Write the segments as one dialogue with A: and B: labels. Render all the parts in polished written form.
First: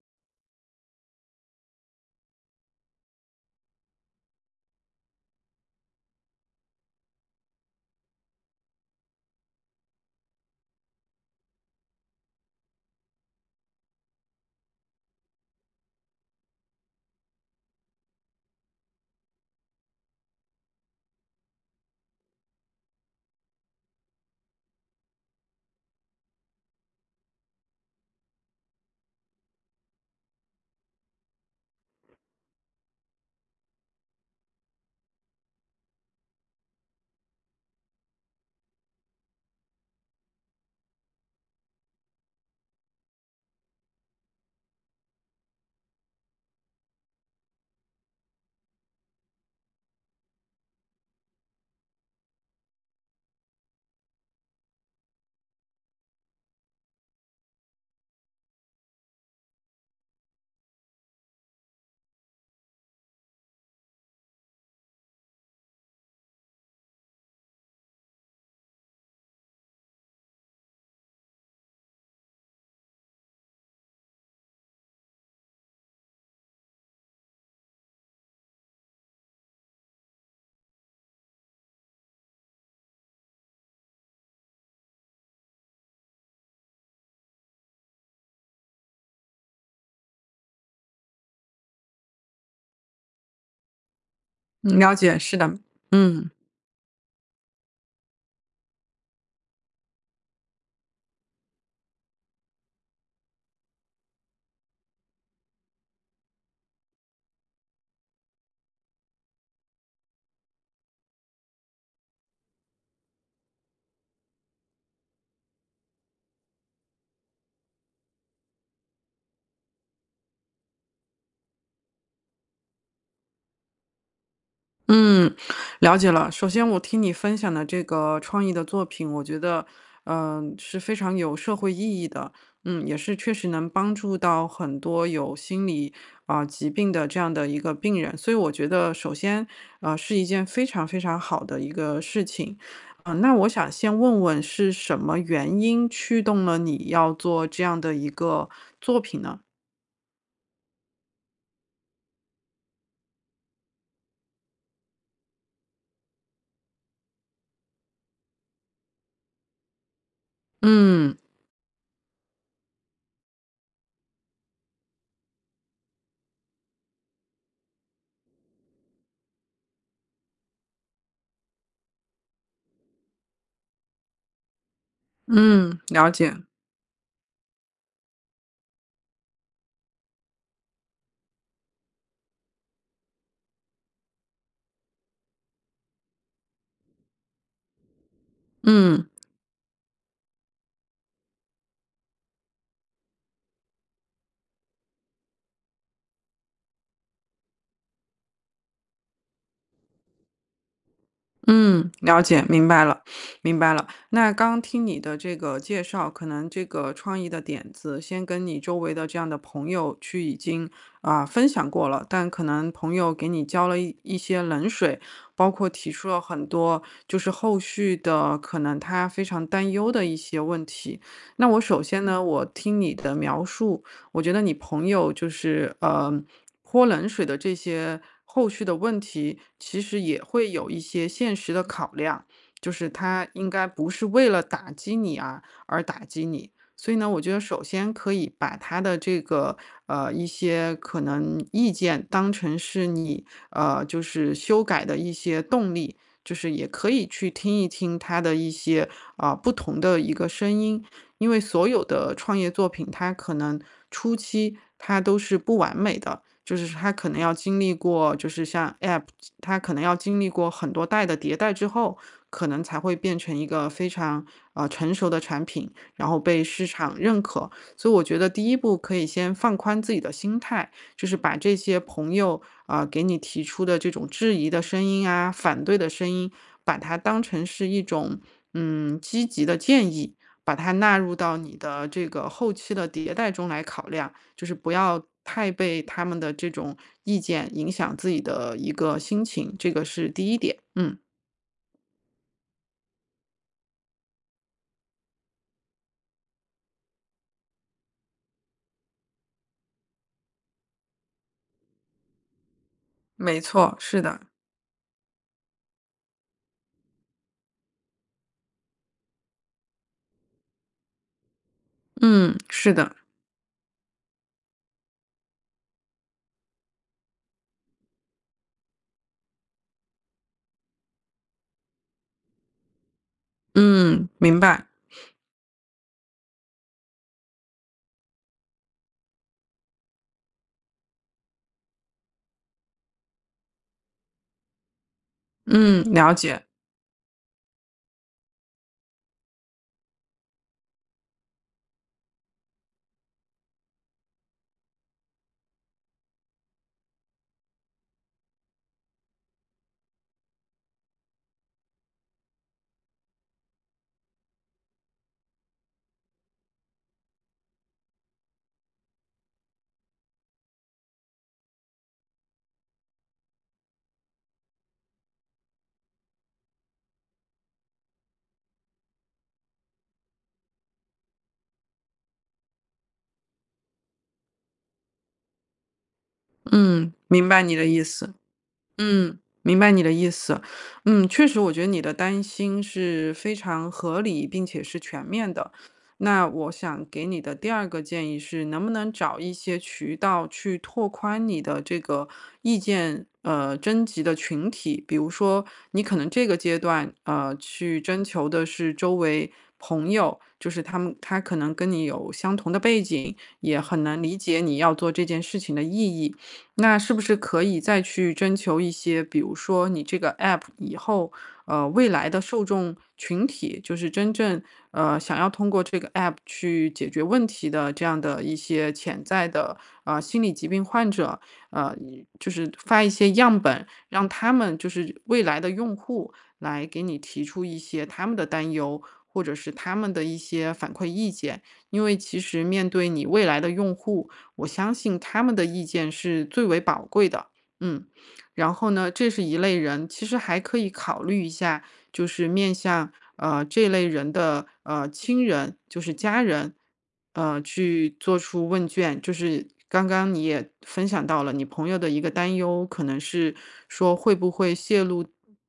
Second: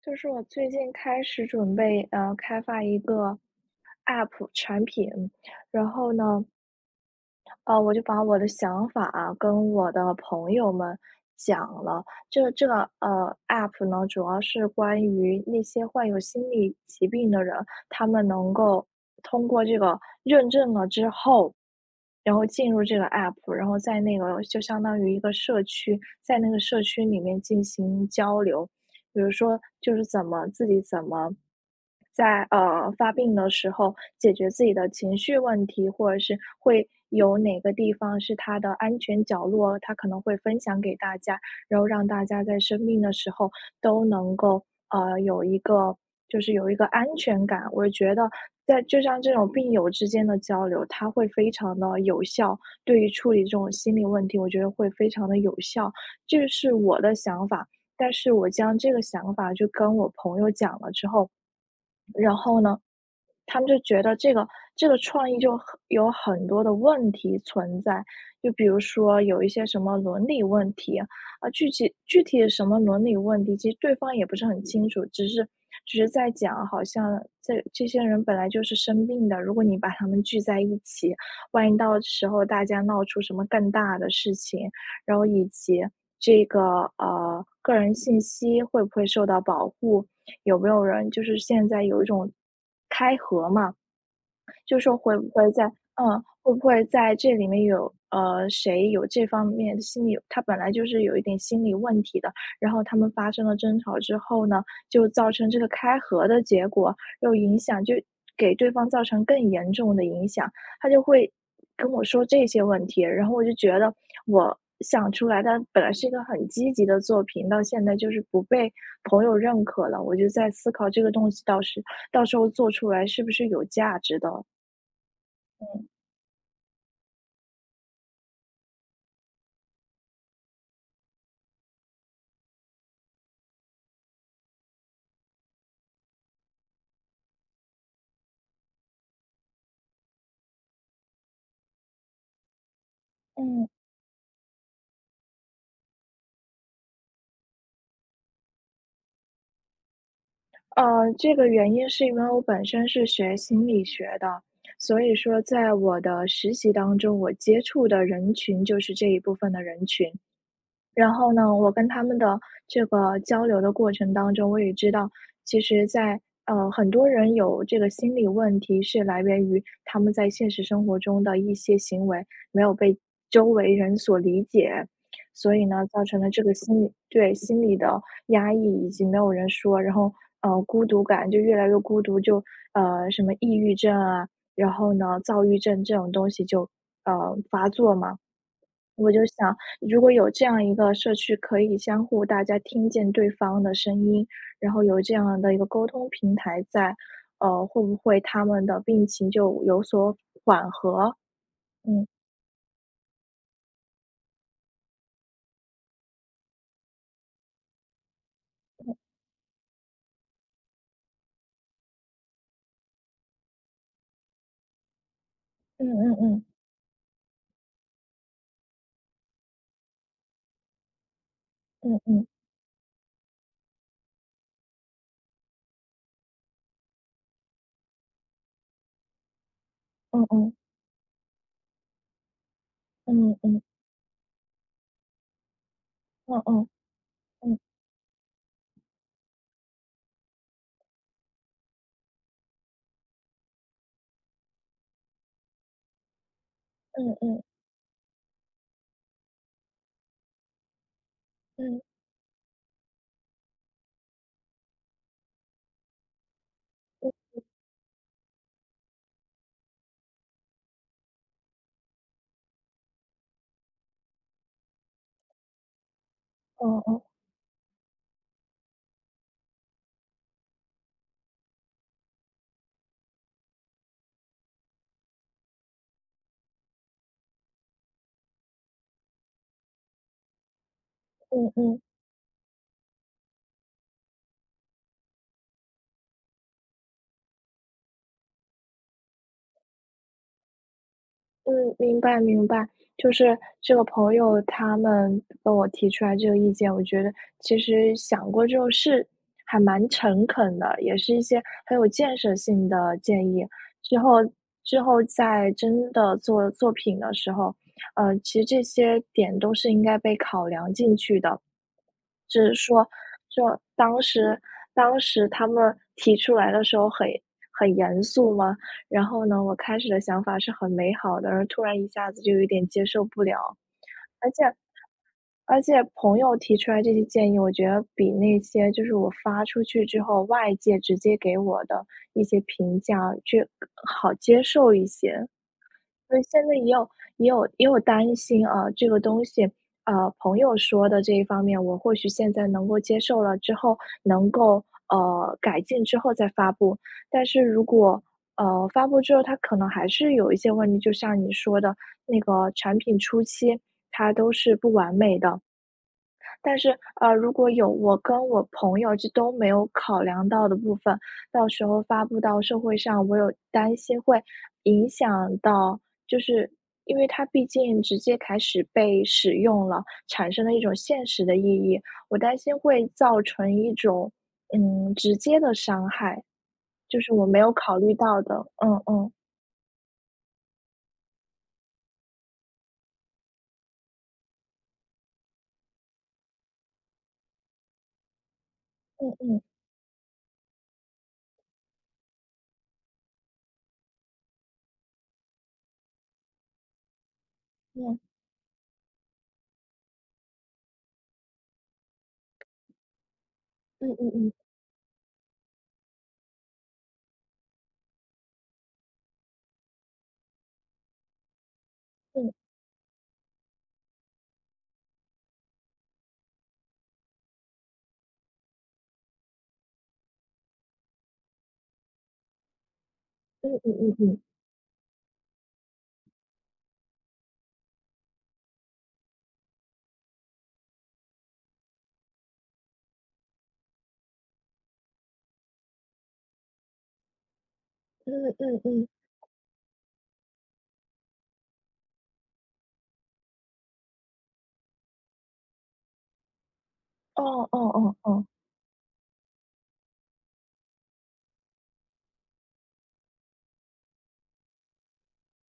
A: 就是我最近开始准备开发一个 app 产品，然后呢，我就把我的想法啊跟我的朋友们讲了。这个 app 呢，主要是关于那些患有心理疾病的人，他们能够通过这个认证了之后。然后进入这个 app，然后在那个就相当于一个社区，在那个社区里面进行交流，比如说就是怎么自己怎么在发病的时候解决自己的情绪问题，或者是会有哪个地方是他的安全角落，他可能会分享给大家，然后让大家在生病的时候都能够呃有一个有一个安全感。我觉得在就像这种病友之间的交流，它会非常的有效，对于处理这种心理问题，我觉得会非常的有效。这是我的想法。但是我将这个想法就跟我朋友讲了之后，然后呢，他们就觉得这个创意就有很多的问题存在，就比如说有一些什么伦理问题啊，具体是什么伦理问题，其实对方也不是很清楚，只是在讲，好像这些人本来就是生病的，如果你把他们聚在一起，万一到时候大家闹出什么更大的事情，然后以及这个个人信息会不会受到保护，有没有人就是现在有一种开合嘛，就
B: 嗯，
A: 是
B: 了
A: 说会
B: 解，
A: 不
B: 是
A: 会
B: 的。
A: 在嗯，
B: 嗯
A: 会不会在这里面有谁有这方面的心理，他本来就是有一点心理问题的，然后他们发生了争吵之后呢，就造成这个开合的结果，又影响就给对方造成更严重的影响，他就会跟我说这些问题，然后我就觉得我。想出来，的本来是一个很积极的作品，到现在就是不被朋友认可了。我就在思考这个东西到时候做出来是不是有价值的。
B: 嗯，了解了。首先，我听你分享的这个创意的作品，我觉得，是非常有社会意义的，嗯，也是确实能帮助到很多有心理疾病的这样的一个病人。所以，我觉得，首先，是一件非常非常好的一个事情。嗯，那我
A: 嗯，
B: 想先问问，是什么原因驱动了你要做这样的一个作品呢？
A: 这个原因是因为我本身是学心理学的，所以说在我的实习当中，我接触的人群就是这一部分的人群。然
B: 嗯
A: 后呢，我跟他们的这个交流的过程当中，我也知道，其实在，很多人有这个心理问题是来源于他们在现实生活中的一些行为没有被周围人所理解，所以
B: 嗯，
A: 呢，造
B: 了
A: 成了
B: 解。
A: 这个心理对心理的压抑，以及没有人说，然后孤独感就越来越孤独，就什么抑郁症啊，然后呢，躁郁症这种东西就发作嘛。
B: 嗯。
A: 我就想，如果有这样一个社区可以相互大家听见对方的声音，然后有这样的一个沟通平台在，会不会他们的病情就有所
B: 嗯，
A: 嗯，
B: 了解，明白了，明白了。那刚听你的这个介绍，可能这个创意的点子，先跟你周围的这样的朋友去已经分享过了，但可能朋友给你浇了一些冷水，包括
A: 嗯
B: 提出
A: 嗯
B: 了
A: 嗯，
B: 很多就是后续的可能他非常担忧的一些问题。那我首
A: 嗯
B: 先呢，
A: 嗯，
B: 我听你的描述，我觉得你朋友就是泼冷水的这些后续的问题，其实
A: 嗯
B: 也会
A: 嗯，
B: 有一些现实的考量，就是他
A: 嗯
B: 应
A: 嗯，
B: 该不是为了打击你啊而打击
A: 嗯
B: 你。
A: 嗯，
B: 所以呢，我觉得
A: 嗯
B: 首先可以把他的这个一些可能意见当成是你就是修改的一些动力，就是也可以
A: 嗯，
B: 去
A: 嗯嗯，
B: 听一听他的一些不同的一个声音，因为所有的创业作品，它可能初期它都是不完美的，就是它可能要经历过，就是像 App，它可能要经历过很多代的迭代之后，可能才会变成一个非常成熟的产品，然后被市
A: 嗯
B: 场
A: 嗯，
B: 认可。所以我觉得第一步可以先放宽自己的心态，就是把这些朋友啊、给你提出的这种质疑的声音啊、反对的声音，把它当成是一种积极的建议，把它纳入到
A: 嗯
B: 你
A: 嗯。
B: 的这个后期的迭代中来考量，就是不要太被他们的这种意见影响自己的一个心情，这个是第一点。嗯。
A: 嗯，明白，就是这个朋友他们跟我提出来这个意见，我觉得其实想过之后是还蛮诚恳的，也是一些很有建设性的建
B: 没
A: 议。
B: 错，
A: 之
B: 是
A: 后
B: 的。
A: 之后在真的做作品的时候，其实这些点都是应该被考量进去的。
B: 嗯，
A: 就是
B: 是
A: 说
B: 的。
A: 就当时当时他们提出来的时候很严肃嘛，然后呢，我开始的想法是很美好的，然后突然一下子就有点接受不了。
B: 嗯，
A: 而且
B: 明白。
A: 而且朋友提出来这些建议，我觉得比那些就是我发出去之后，外界直接给我的一些评价，就好接受一些。
B: 嗯，了
A: 所以现
B: 解。
A: 在也有担心啊，这个东西，朋友说的这一方面，我或许现在能够接受了，之后能够改进之后再发布。但是如果发布之后，它可能还是有一些问题，就像你说的那个产品初期，它都是不完美的，但是，如果有我跟我朋友这都没有考量到的部分，到时候发布到社会上，我有担心会影响到，就是因为它毕竟直接开始被使用了，产生了一种现实的意义，我担心会造成一种，嗯，直接的伤害，
B: 嗯，
A: 就是我
B: 明
A: 没
B: 白
A: 有
B: 你的
A: 考
B: 意
A: 虑
B: 思。
A: 到的，嗯嗯
B: 嗯，明白你的意思。嗯，确实，我觉得你的担心是非常合理，并且是全面的。那我想给你的第二个建议是，能不能
A: 嗯
B: 找一
A: 嗯
B: 些渠道去拓宽你的这个意见征集的群体？比如说，你可能这个阶段去征求的是周围朋友，就是他们他可能跟你有相同的背景，也很
A: 嗯
B: 能
A: 嗯
B: 理解
A: 嗯
B: 你要做这件事情的意义。那是不是可以再去征求一些，比如说你这个 app 以后，呃，未来的
A: 嗯嗯
B: 受众群体，就是真正想要通过这个 app 去解决问题的这样的一些潜在的心理疾病患者，呃，就是发一些样
A: 嗯
B: 本，
A: 嗯
B: 让
A: 嗯
B: 他们就是未来的用户来给你提出一些他们的担忧。或者是他们的一些反馈意见，因为其实面对你未来的用户，我相信他们的意见是最为宝贵的。嗯。
A: 嗯
B: 然
A: 嗯嗯
B: 后
A: 嗯，
B: 呢，这是一类人，其实还可以考虑一下，就是面向这类人的亲人，就是家人，
A: 哦哦
B: 去
A: 哦
B: 做
A: 哦，
B: 出问卷。就是刚刚你也分享到了，你朋友的一个担忧，可能是说会不会泄露，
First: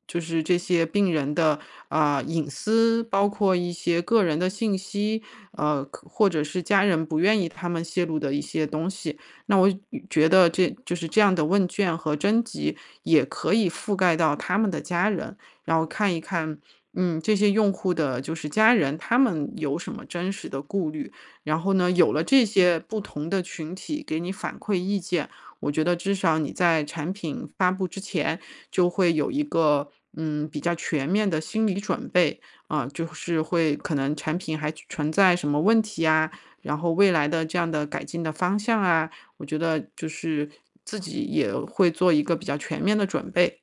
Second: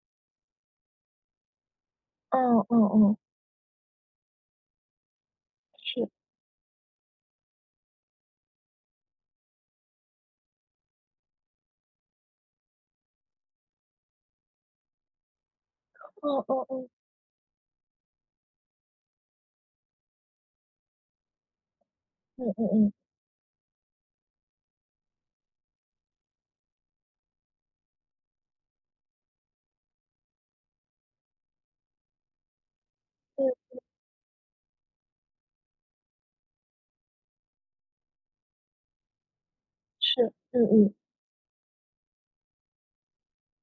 B: 就是这些病人的隐
A: 嗯嗯
B: 私，
A: 嗯，
B: 包括一些个人的信息，
A: 是。
B: 或者是家人不愿意他们泄露的一些东西。那我觉得这就是这样的问卷和征集也可以覆盖到他们的家人，然后看一
A: 哦
B: 看，
A: 哦哦，
B: 嗯，这些用户的就是家人，他们有什么真实的顾虑。然后呢，有了这
A: 嗯嗯
B: 些
A: 嗯，
B: 不同的群体给你反馈意见，我觉得至少你在产品发布之前就会有一个。嗯，比较全面的心理准备啊，就是
A: 嗯，
B: 会可能产品还存在什么问题啊，然后未来的这样的改进的方向啊，我觉得就
A: 是，
B: 是
A: 嗯嗯，
B: 自己也会做一个比较全面的准备。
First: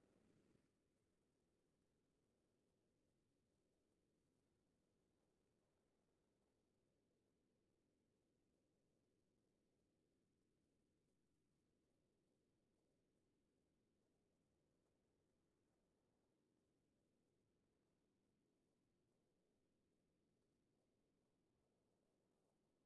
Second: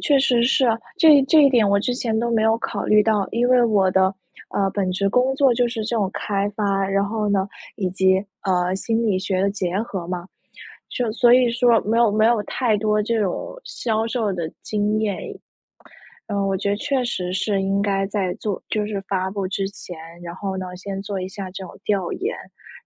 A: 确实是啊这这一点我之前都没有考虑到，因为我的本职工作就是这种开发，然后呢，以及心理学的结合嘛，就所以说没有太多这种销售的经验，嗯，我觉得确实是应该在做就是发布之前，然后呢，先做一下这种调研，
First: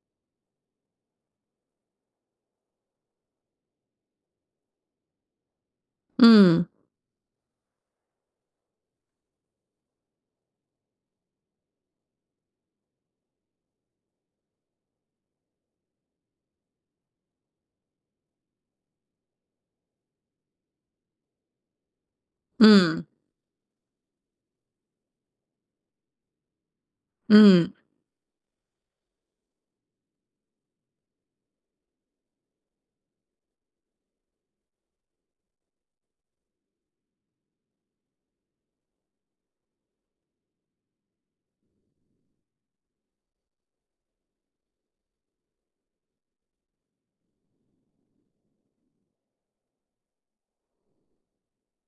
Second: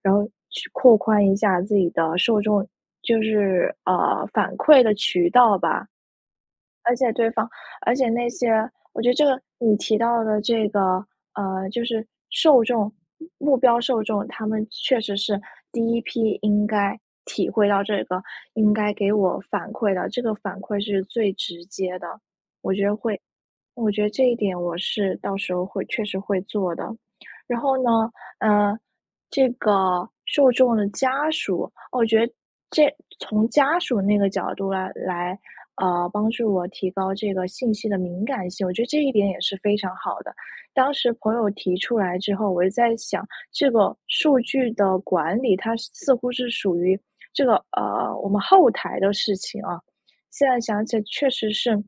A: 然后去扩宽一下自己的受众，就是反馈的渠道吧。
B: 嗯，
A: 而且对方而且那些我觉得这个你提到的这个，就是目标受众，他们确实是第一批应该体会到这个，应该给我反馈的，这个反馈是最直接的，我觉得
B: 嗯，
A: 会我觉得这一点我是到时候会确实会做的。然
B: 嗯，
A: 后呢，呃，这个受众的家属，我觉得这从家属那个角度来，帮助我提高这个信息的敏感性，我觉得这一点也是非常好的。当时朋友提出来之后，我就在想，这个数据的管理，它似乎是属于这个我们后台的事情啊，现在想起来确实是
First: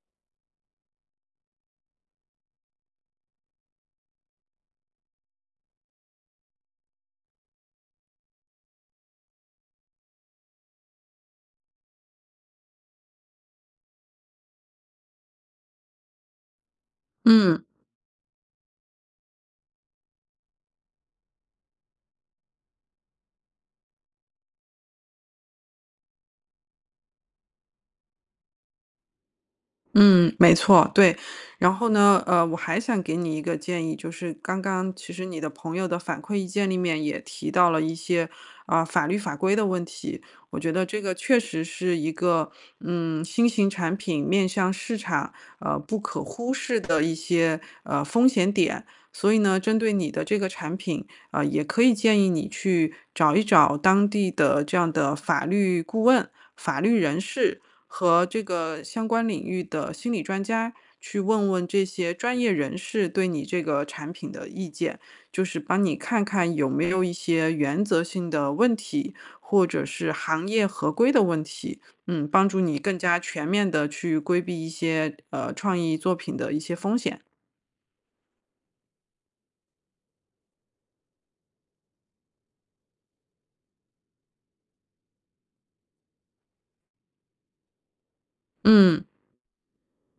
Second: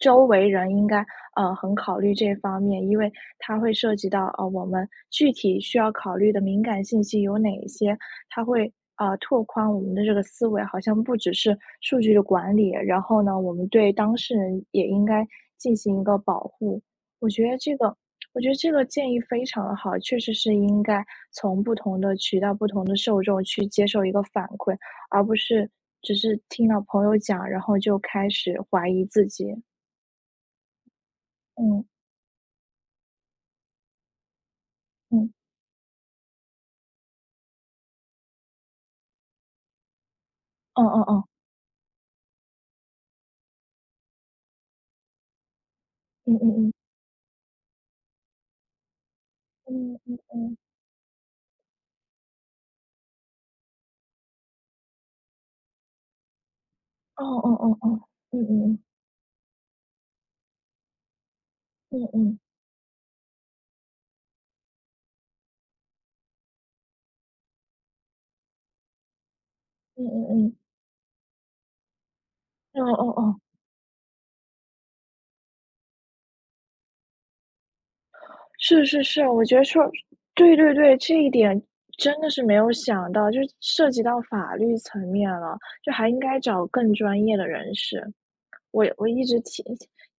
A: 周围人应该，很考虑这方面，因为它会涉及到，我们具体需要考虑的敏感信息有哪一些，它会，拓宽我们的这个思维，好像不只是数据的管理，然后呢，我们对当事人也应该进行一个保护。我觉得
B: 嗯。
A: 这个我觉得这个建议非常的好，确实是应该从不同的渠道、不同的受众去接受一个反馈，而不是只是听到朋友讲，然后就开始怀疑自己。
B: 嗯，没错，对。然
A: 嗯，
B: 后呢，呃，我还想给你一个建议，就是刚刚其实
A: 嗯
B: 你的朋友的反馈意见里面也提到了一些法律法规的问题，我觉
A: 哦
B: 得这
A: 哦
B: 个
A: 哦，
B: 确实是一个新型产品面向市场不可
A: 嗯
B: 忽
A: 嗯
B: 视
A: 嗯
B: 的一些风险点。所以呢，针对
A: 嗯
B: 你
A: 嗯
B: 的这个
A: 嗯，
B: 产品，呃，也可以建议你去找一找当地的这样的法律顾问、法律人
A: 嗯嗯嗯，
B: 士。
A: 嗯哦哦哦，
B: 和
A: 嗯
B: 这
A: 嗯
B: 个相关领域的心理专家去问问这
A: 嗯
B: 些
A: 嗯
B: 专业人士对你这个产品的意见，就是帮你看看有没有一些原则性的问题，或者
A: 嗯
B: 是行
A: 嗯
B: 业合规的问题，嗯，帮助你
A: 嗯，哦
B: 更
A: 哦
B: 加
A: 哦，
B: 全面的去规避一些创意作品的一些风险。
A: 是是是，我觉得说对对对，这一点真的是没有想到，就是涉及到法律层面了，就还应该找更专业的人士。我
B: 嗯
A: 我一直停，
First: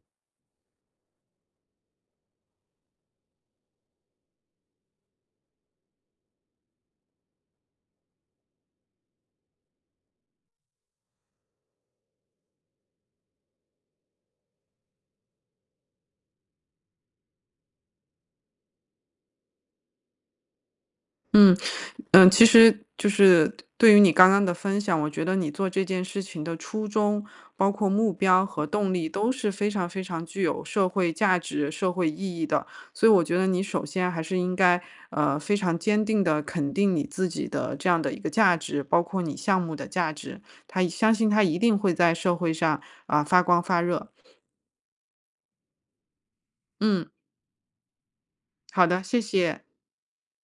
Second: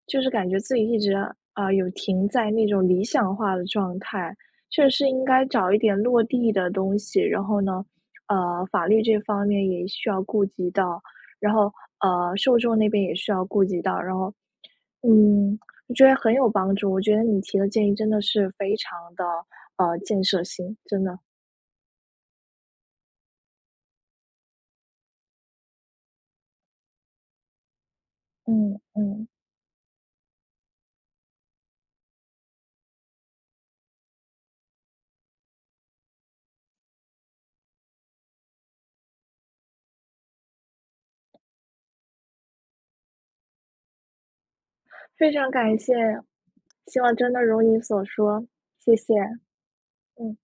A: 就是感觉自己一直啊、有停在那种理想化的状态，确实是应该找一点落地的东西。然后呢，法律这方面也需要顾及到，然后受众那边也需要顾及到，然后嗯，我觉得很有帮助。我觉得你提的建议真的是非常的建设性，真的，
B: 嗯。嗯，其实就是对于你刚刚的分享，我觉得你做这件事情的初衷，包括目标和
A: 嗯
B: 动力
A: 嗯，
B: 都是非常非常具有社会价值、社会意义的。所以我觉得你首先还是应该，呃，非常坚定的肯定你自己的这样的一个价值，包括你项目的价值，他相信他一定会在社会上啊，发光发热。
A: 非常感谢，希
B: 嗯，
A: 望真的如你所说，
B: 好
A: 谢
B: 的，
A: 谢，
B: 谢谢。
A: 嗯。